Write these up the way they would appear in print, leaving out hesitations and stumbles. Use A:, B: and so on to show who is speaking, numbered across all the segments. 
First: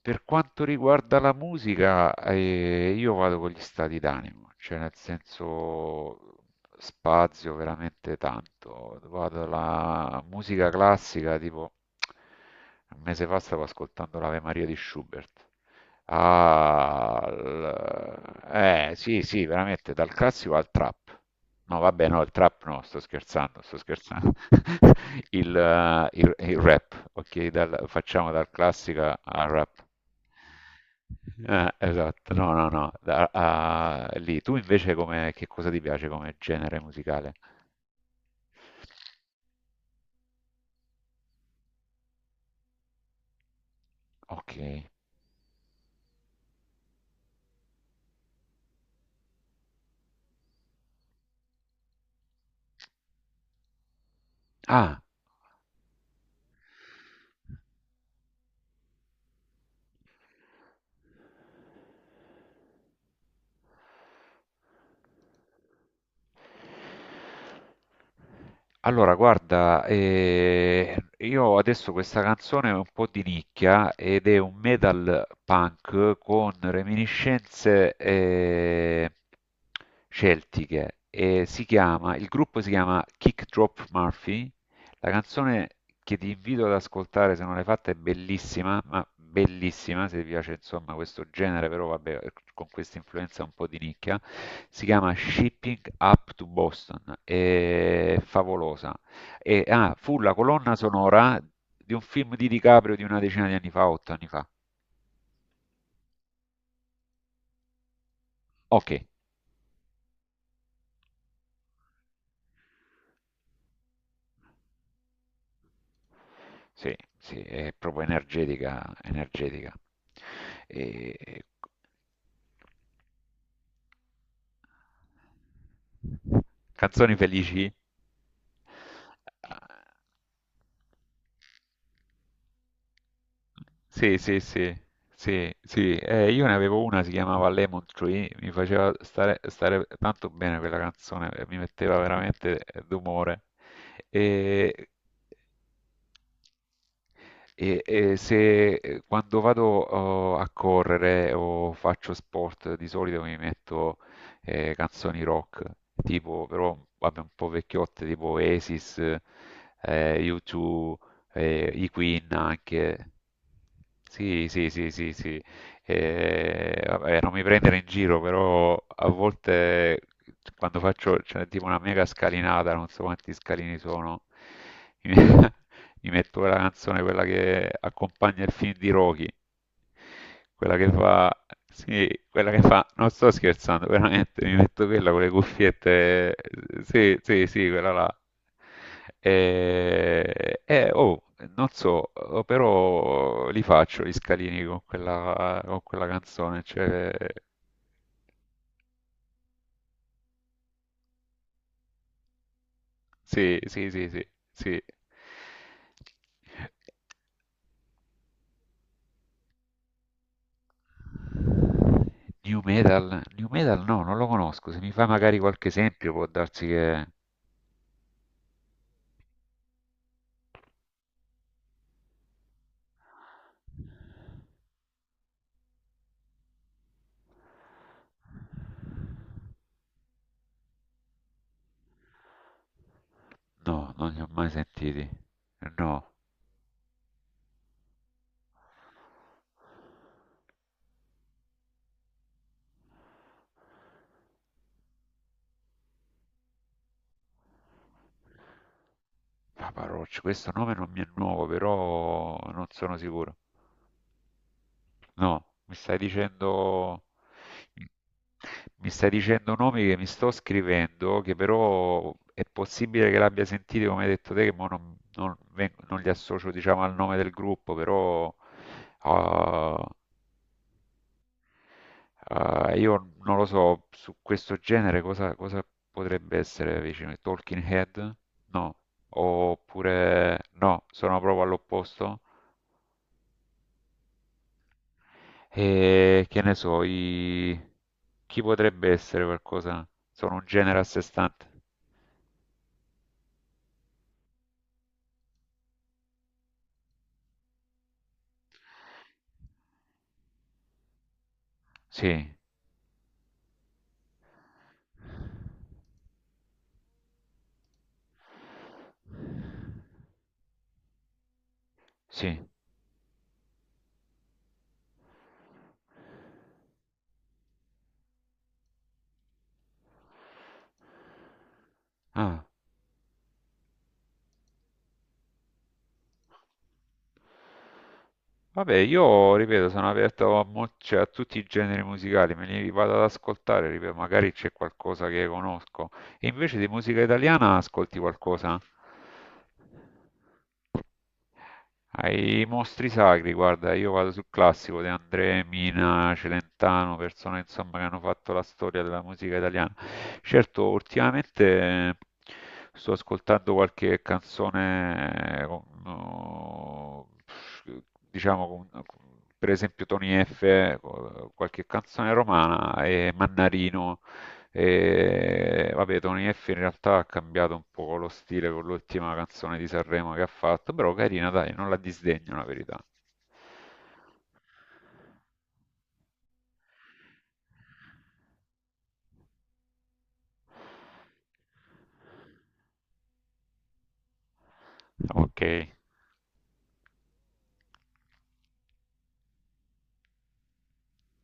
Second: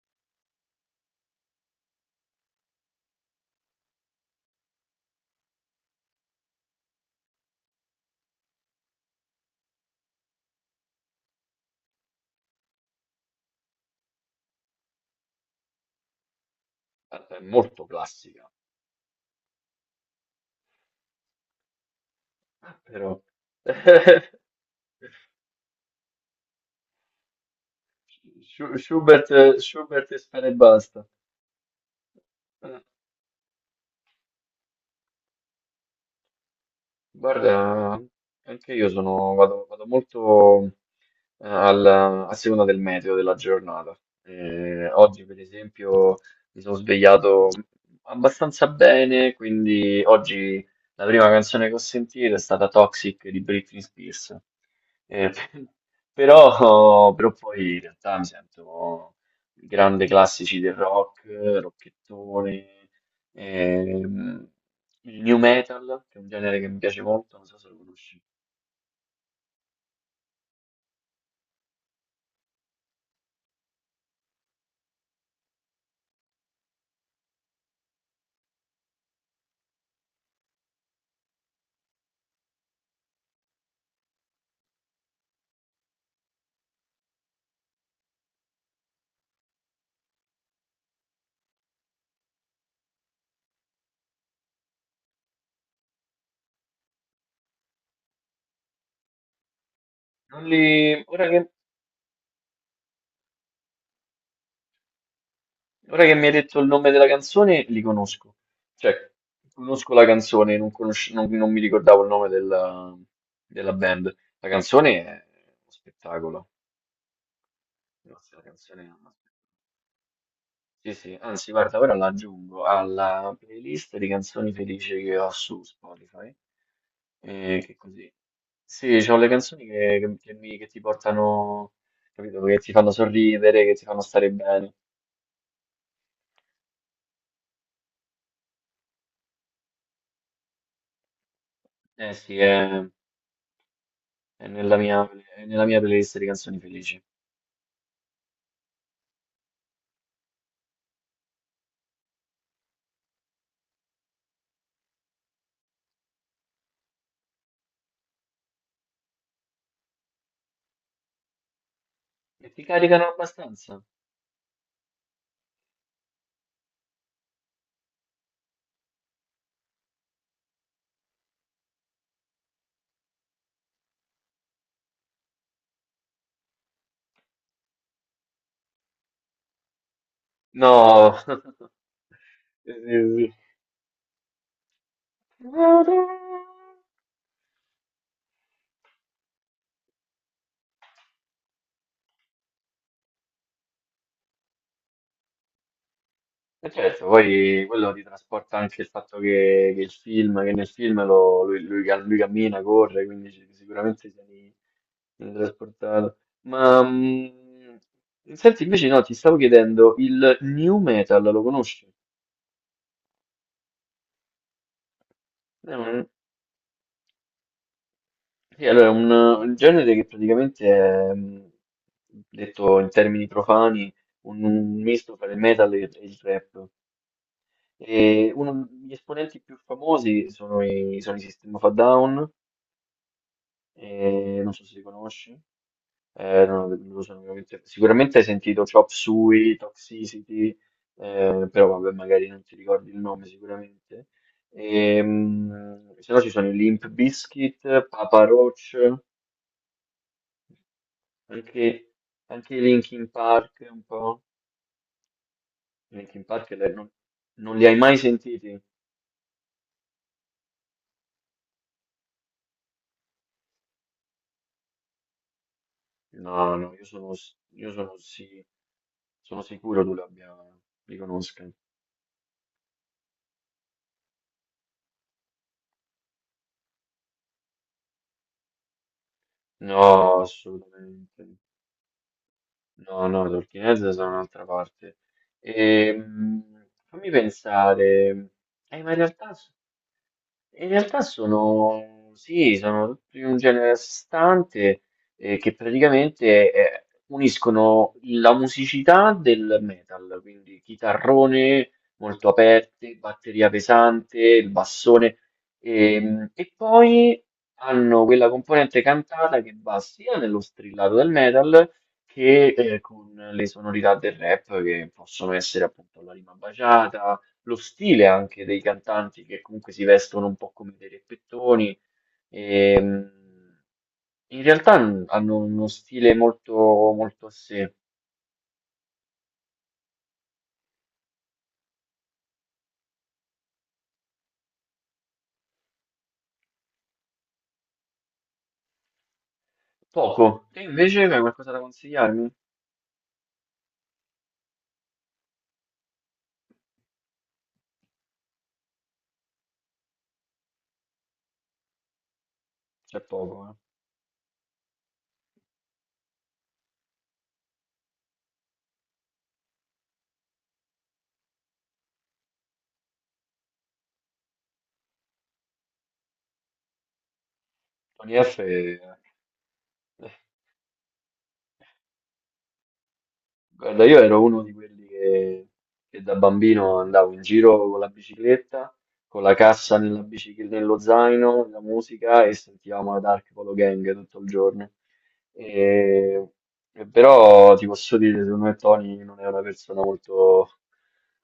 A: Per quanto riguarda la musica, io vado con gli stati d'animo, cioè nel senso spazio veramente tanto. Vado alla musica classica, tipo un mese fa stavo ascoltando l'Ave Maria di Schubert
B: È molto classica,
A: sì, sì, veramente dal classico al trap. No, vabbè, no, il trap no, sto
B: però
A: scherzando, sto scherzando. Il rap, ok, facciamo dal classico
B: Schubert,
A: al rap.
B: Schubert e spera e basta.
A: Esatto, no, no,
B: Eh,
A: no, lì. Tu invece come, che cosa ti piace come genere musicale?
B: Guarda, anche io sono, vado molto, alla- a seconda del meteo della giornata.
A: Ok.
B: Oggi, per esempio, mi sono svegliato abbastanza bene, quindi oggi la prima canzone che ho sentito è stata Toxic di Britney Spears.
A: Ah,
B: Eh, però poi in realtà mi sento grande classici del rock, rockettone, ehm, il new metal, che è un genere che mi piace molto, non so se lo conosci.
A: allora, guarda, io adesso questa canzone è un po' di nicchia ed è un metal punk con reminiscenze celtiche e si chiama, il gruppo si chiama Kick Drop Murphy, la canzone che ti invito ad ascoltare, se non l'hai fatta, è bellissima, ma bellissima, se ti piace insomma questo genere, però vabbè, con questa influenza un po' di nicchia, si chiama Shipping Up to Boston, è favolosa. Fu la
B: Non
A: colonna
B: li- ora
A: sonora
B: che
A: di un film di DiCaprio di una decina di anni fa, otto anni fa.
B: Ora che mi hai detto il nome della canzone, li conosco.
A: Ok,
B: Cioè, conosco la canzone, non, conosce- non- non mi ricordavo il nome della, della band. La canzone è uno spettacolo.
A: sì, sì, è proprio
B: Grazie, la canzone è
A: energetica,
B: una-
A: energetica.
B: Sì, sì,
A: E-
B: anzi, guarda, ora la aggiungo alla playlist di canzoni felici che ho su Spotify.
A: Canzoni
B: E
A: felici?
B: che così. Sì, c'ho le canzoni che ti portano, capito, che ti fanno sorridere, che ti fanno
A: Sì,
B: stare
A: sì, sì,
B: bene.
A: sì, sì. Io ne avevo una, si chiamava Lemon Tree, mi faceva stare tanto bene quella canzone, mi metteva
B: Eh sì,
A: veramente
B: è
A: d'umore.
B: È nella
A: E,
B: è nella mia playlist di canzoni felici.
A: se quando vado oh, a correre o faccio sport, di solito mi metto canzoni rock, tipo però vabbè, un po' vecchiotte, tipo Oasis, U2 e i Queen
B: E ti caricano
A: anche.
B: abbastanza?
A: Sì, sì, sì, sì, sì. E, vabbè, non mi prendere in giro, però a volte quando faccio, c'è tipo una mega scalinata, non so quanti scalini sono, mi, mi metto quella canzone, quella che accompagna il film di Rocky, quella che
B: No,
A: fa, sì, quella che
B: sì, sì,
A: fa, non sto
B: sì.
A: scherzando, veramente, mi metto quella con le cuffiette, sì, sì, sì, quella là. E, oh, non so, oh, però li faccio gli scalini con quella canzone.
B: E certo,
A: Cioè,
B: poi quello ti trasporta anche il fatto che il film, che nel film lui cammina, corre, quindi ci-
A: sì, sì, sì,
B: sicuramente
A: sì,
B: sei
A: sì.
B: trasportato. Ma senti, invece no, ti stavo chiedendo, il new metal lo conosci?
A: New Metal? New Metal no, non lo conosco. Se mi fa magari qualche esempio può darsi che...
B: Sì, allora, è un genere che praticamente è, detto in termini profani, un misto tra il metal e il rap. E uno degli esponenti più famosi sono sono i System of a Down,
A: No, non li ho
B: e
A: mai
B: non so se li
A: sentiti.
B: conosci.
A: No.
B: Non lo so, veramente- sicuramente hai sentito Chop Suey, Toxicity, però vabbè, magari non ti ricordi il nome sicuramente. E, se no ci sono i Limp Bizkit, Papa Roach.
A: Papa Roach, questo nome non mi è nuovo,
B: Anche,
A: però
B: anche i
A: non sono
B: Linkin
A: sicuro.
B: Park un po'.
A: No,
B: Linkin Park non li hai mai sentiti?
A: mi stai dicendo nomi che mi sto scrivendo, che però è possibile che l'abbia sentito, come hai detto te, che mo non, non li
B: No,
A: associo,
B: no,
A: diciamo, al nome del
B: io
A: gruppo,
B: sono,
A: però
B: sì, sono sicuro
A: ah,
B: tu li abbia, li conosca.
A: ah, io non lo so, su questo genere cosa, cosa potrebbe essere vicino? Talking Head? No.
B: No,
A: Oppure no, sono
B: assolutamente.
A: proprio all'opposto?
B: No, no, i Talking Heads sono un'altra parte.
A: E che ne so,
B: Fammi
A: i...
B: pensare.
A: chi
B: Eh,
A: potrebbe
B: ma in
A: essere
B: realtà
A: qualcosa? Sono un
B: In
A: genere a sé
B: realtà
A: stante.
B: sono, sì, sono tutti un genere a sé stante che praticamente uniscono la musicità del metal, quindi chitarrone molto
A: Sì,
B: aperte, batteria pesante, il bassone, e poi hanno quella componente cantata che va sia nello strillato del metal
A: sì.
B: che con le sonorità del rap che possono essere appunto la rima baciata, lo stile anche dei cantanti che comunque si vestono un po' come dei reppettoni.
A: Ah.
B: E, in realtà n- hanno uno stile molto, molto a sé.
A: Vabbè, io ripeto, sono aperto a, cioè, a tutti i generi musicali, me li vado ad ascoltare, ripeto, magari c'è qualcosa che conosco. E invece di musica italiana ascolti qualcosa?
B: Poco. Te invece hai qualcosa da consigliarmi?
A: Ai mostri sacri, guarda, io vado sul classico De André, Mina, Celentano, persone insomma che hanno fatto la storia della musica italiana. Certo, ultimamente sto
B: C'è poco,
A: ascoltando
B: eh.
A: qualche canzone, no, diciamo, per esempio Tony F, qualche canzone romana e Mannarino. E vabbè, Tony F in realtà ha cambiato un po' lo
B: Tony F.
A: stile con
B: eh,
A: l'ultima canzone di Sanremo che ha fatto, però carina, dai, non la disdegno la verità.
B: Guarda, io ero uno di quelli che da bambino andavo in giro con la bicicletta, con la cassa nella nello zaino, la musica e sentivamo la Dark Polo Gang tutto il giorno.
A: Ok,
B: E- e però ti posso dire, secondo me Tony non è una persona molto,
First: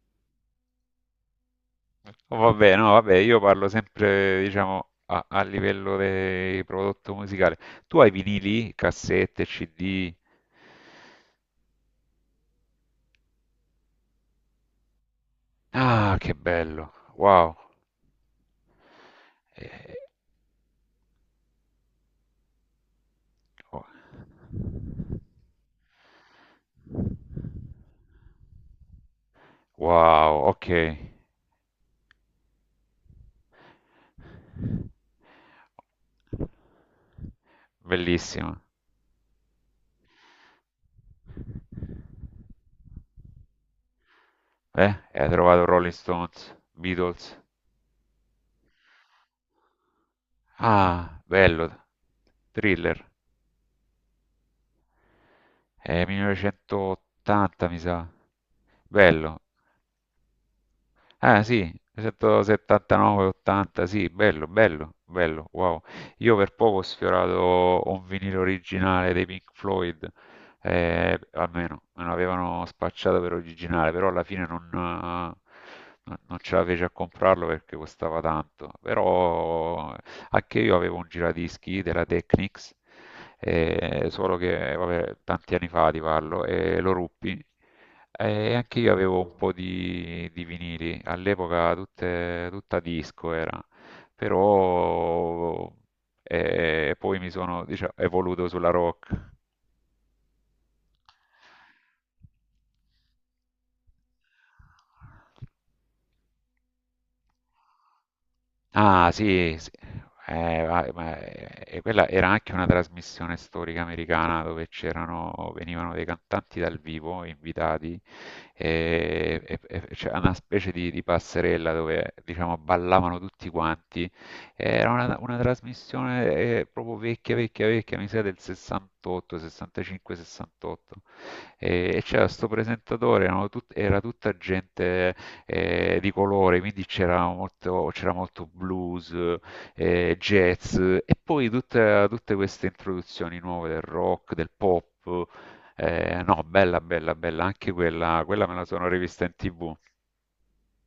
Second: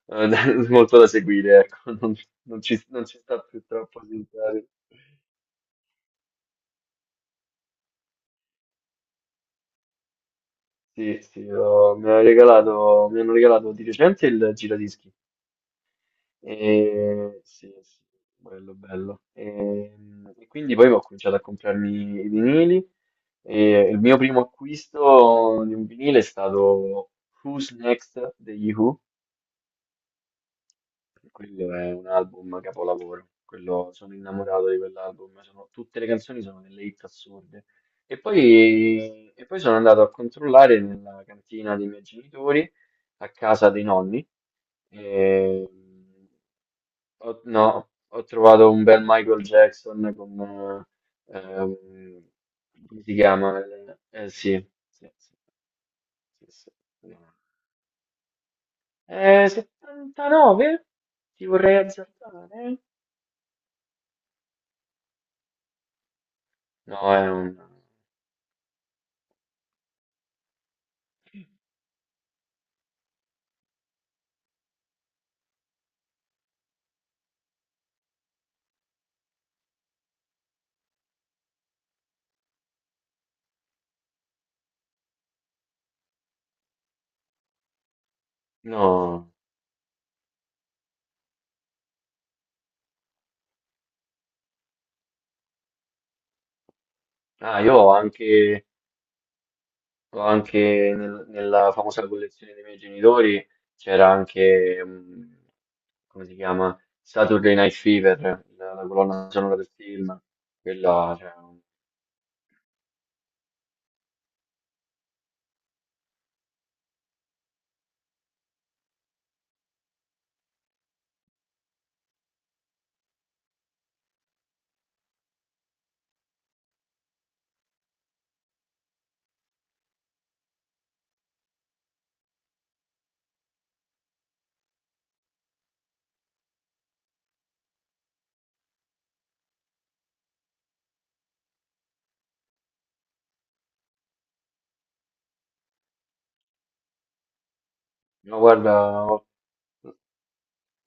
B: da molto da seguire, ecco, non,
A: oh, vabbè, no,
B: non
A: vabbè,
B: ci sta
A: io
B: più
A: parlo
B: troppo
A: sempre,
B: simpatico.
A: diciamo, a, a livello di prodotto musicale. Tu hai vinili, cassette, CD?
B: Sì, sì, mi hanno regalato di recente il giradischi.
A: Ah, che
B: E
A: bello, wow.
B: sì, sì, bello, bello.
A: Eh,
B: Quindi poi ho cominciato a comprarmi i vinili
A: oh.
B: e il mio primo acquisto di un vinile è stato Who's Next degli Who.
A: Wow, ok.
B: Quello è un album capolavoro, quello, sono innamorato di quell'album, sono- tutte le canzoni sono delle hit assurde.
A: Bellissimo.
B: E poi sono andato a controllare nella cantina dei miei genitori, a casa dei nonni,
A: E hai trovato
B: e
A: Rolling Stones, Beatles.
B: ho, no, ho trovato un bel Michael Jackson con,
A: Ah,
B: eh,
A: bello.
B: ehm, come
A: Thriller.
B: si chiama? Sì, sì, sì,
A: È
B: sì, sì.
A: 1980, mi sa. Bello.
B: 79?
A: Ah
B: Ti
A: sì,
B: vorrei azzardare?
A: 179, 80, sì, bello, bello, bello, wow. Io per poco ho
B: No, è un...
A: sfiorato un vinile originale dei Pink Floyd, almeno me lo avevano spacciato per originale, però alla fine non, non ce la feci a comprarlo perché costava tanto. Però anche io avevo un giradischi della Technics, solo che vabbè, tanti anni fa ti parlo, e lo ruppi. E anche io avevo
B: No.
A: un po' di vinili, all'epoca tutta disco era, però poi mi
B: Ah,
A: sono,
B: io
A: diciamo, evoluto sulla rock.
B: ho anche nella famosa collezione dei miei genitori c'era anche, come si chiama? Saturday Night Fever, la, la
A: Ah
B: colonna
A: sì,
B: sonora del
A: sì.
B: film. Quella, cioè,
A: Quella era anche una trasmissione storica americana dove c'erano, venivano dei cantanti dal vivo invitati e c'era una specie di passerella dove diciamo ballavano tutti quanti. Era una trasmissione proprio vecchia, vecchia, vecchia, mi sa del 68, 65, 68. E c'era questo presentatore, era tutta gente di colore, quindi c'era molto blues, jazz e poi tutte queste introduzioni nuove del rock, del pop. No, bella, bella, bella, anche quella,
B: no,
A: quella me la
B: guarda,
A: sono rivista in TV.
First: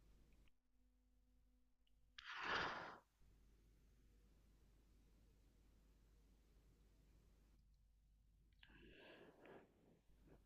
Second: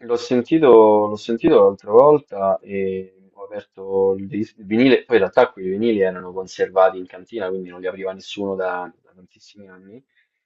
B: l'ho sentito, l'ho sentito l'altra volta e ho aperto il il vinile, poi in realtà quei vinili erano conservati in cantina, quindi non li apriva nessuno da, da tantissimi anni.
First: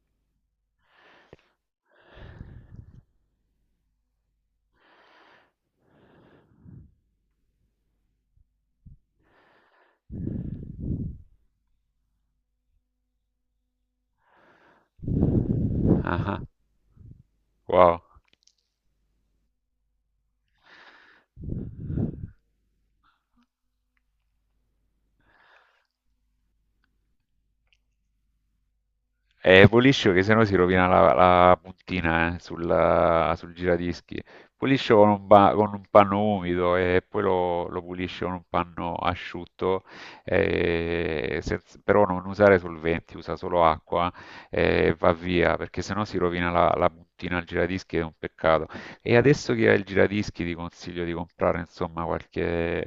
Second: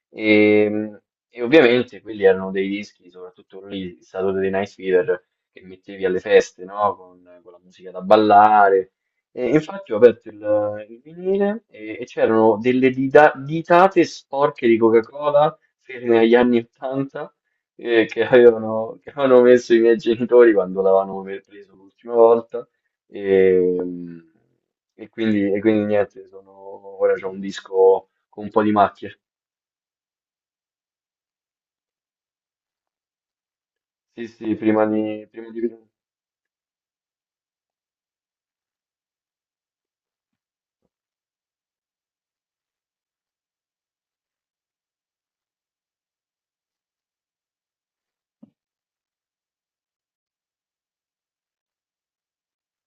B: E, e ovviamente quelli erano dei dischi, soprattutto quello lì, Saturday Night Fever, che mettevi alle feste, no? Con la musica da ballare. E infatti ho aperto il vinile e c'erano delle ditate sporche di Coca-Cola ferme
A: Ah,
B: agli
A: ah,
B: anni 80,
A: wow.
B: che che avevano messo i miei genitori quando l'avevano preso l'ultima volta. E, e quindi niente, sono, ora c'ho un disco con un po' di macchie.
A: Puliscio che sennò si rovina la, la puntina sul, sul giradischi.
B: Sì, sì,
A: Puliscio con un,
B: prima di...
A: con un panno umido e poi lo, lo puliscio con un panno asciutto, però non usare solventi, usa solo acqua e va via, perché sennò si rovina la, la puntina al giradischi ed è un peccato. E adesso che hai il giradischi ti consiglio di comprare insomma qualche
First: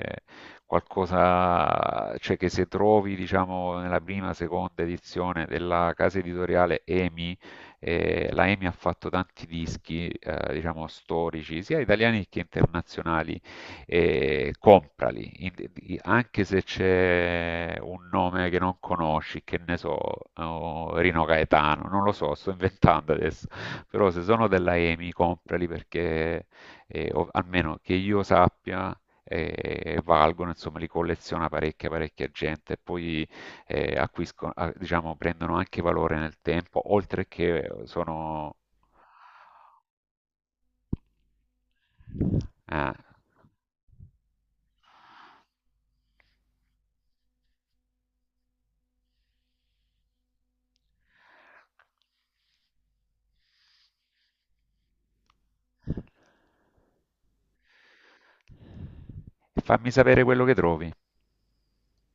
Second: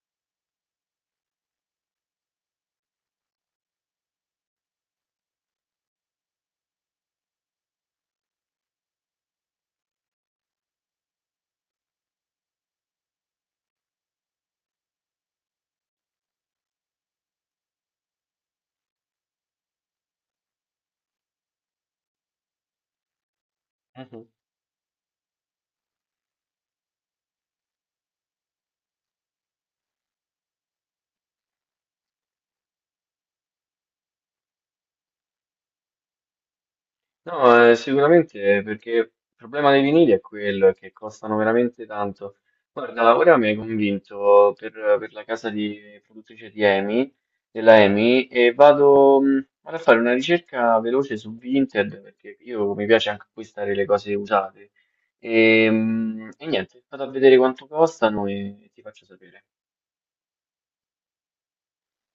A: qualcosa, cioè che se trovi, diciamo, nella prima, seconda edizione della casa editoriale EMI, la EMI ha fatto tanti dischi, diciamo, storici, sia italiani che internazionali, comprali, anche se c'è un nome che non conosci, che ne so, oh, Rino Gaetano, non lo so, sto inventando adesso, però se
B: Mhm.
A: sono della EMI, comprali perché, almeno che io sappia, e valgono, insomma, li colleziona parecchia, parecchia gente e poi acquiscono, ah, diciamo, prendono anche valore nel tempo, oltre che
B: No,
A: sono...
B: sicuramente perché il problema dei vinili è quello, è che costano veramente tanto.
A: Ah.
B: Guarda, ora mi hai convinto per la casa di produttrice di EMI, della EMI, e vado, vado a fare una ricerca veloce su Vinted perché io mi piace anche acquistare le cose usate. E niente, vado a vedere quanto costano e ti faccio sapere.
A: Fammi sapere quello che trovi.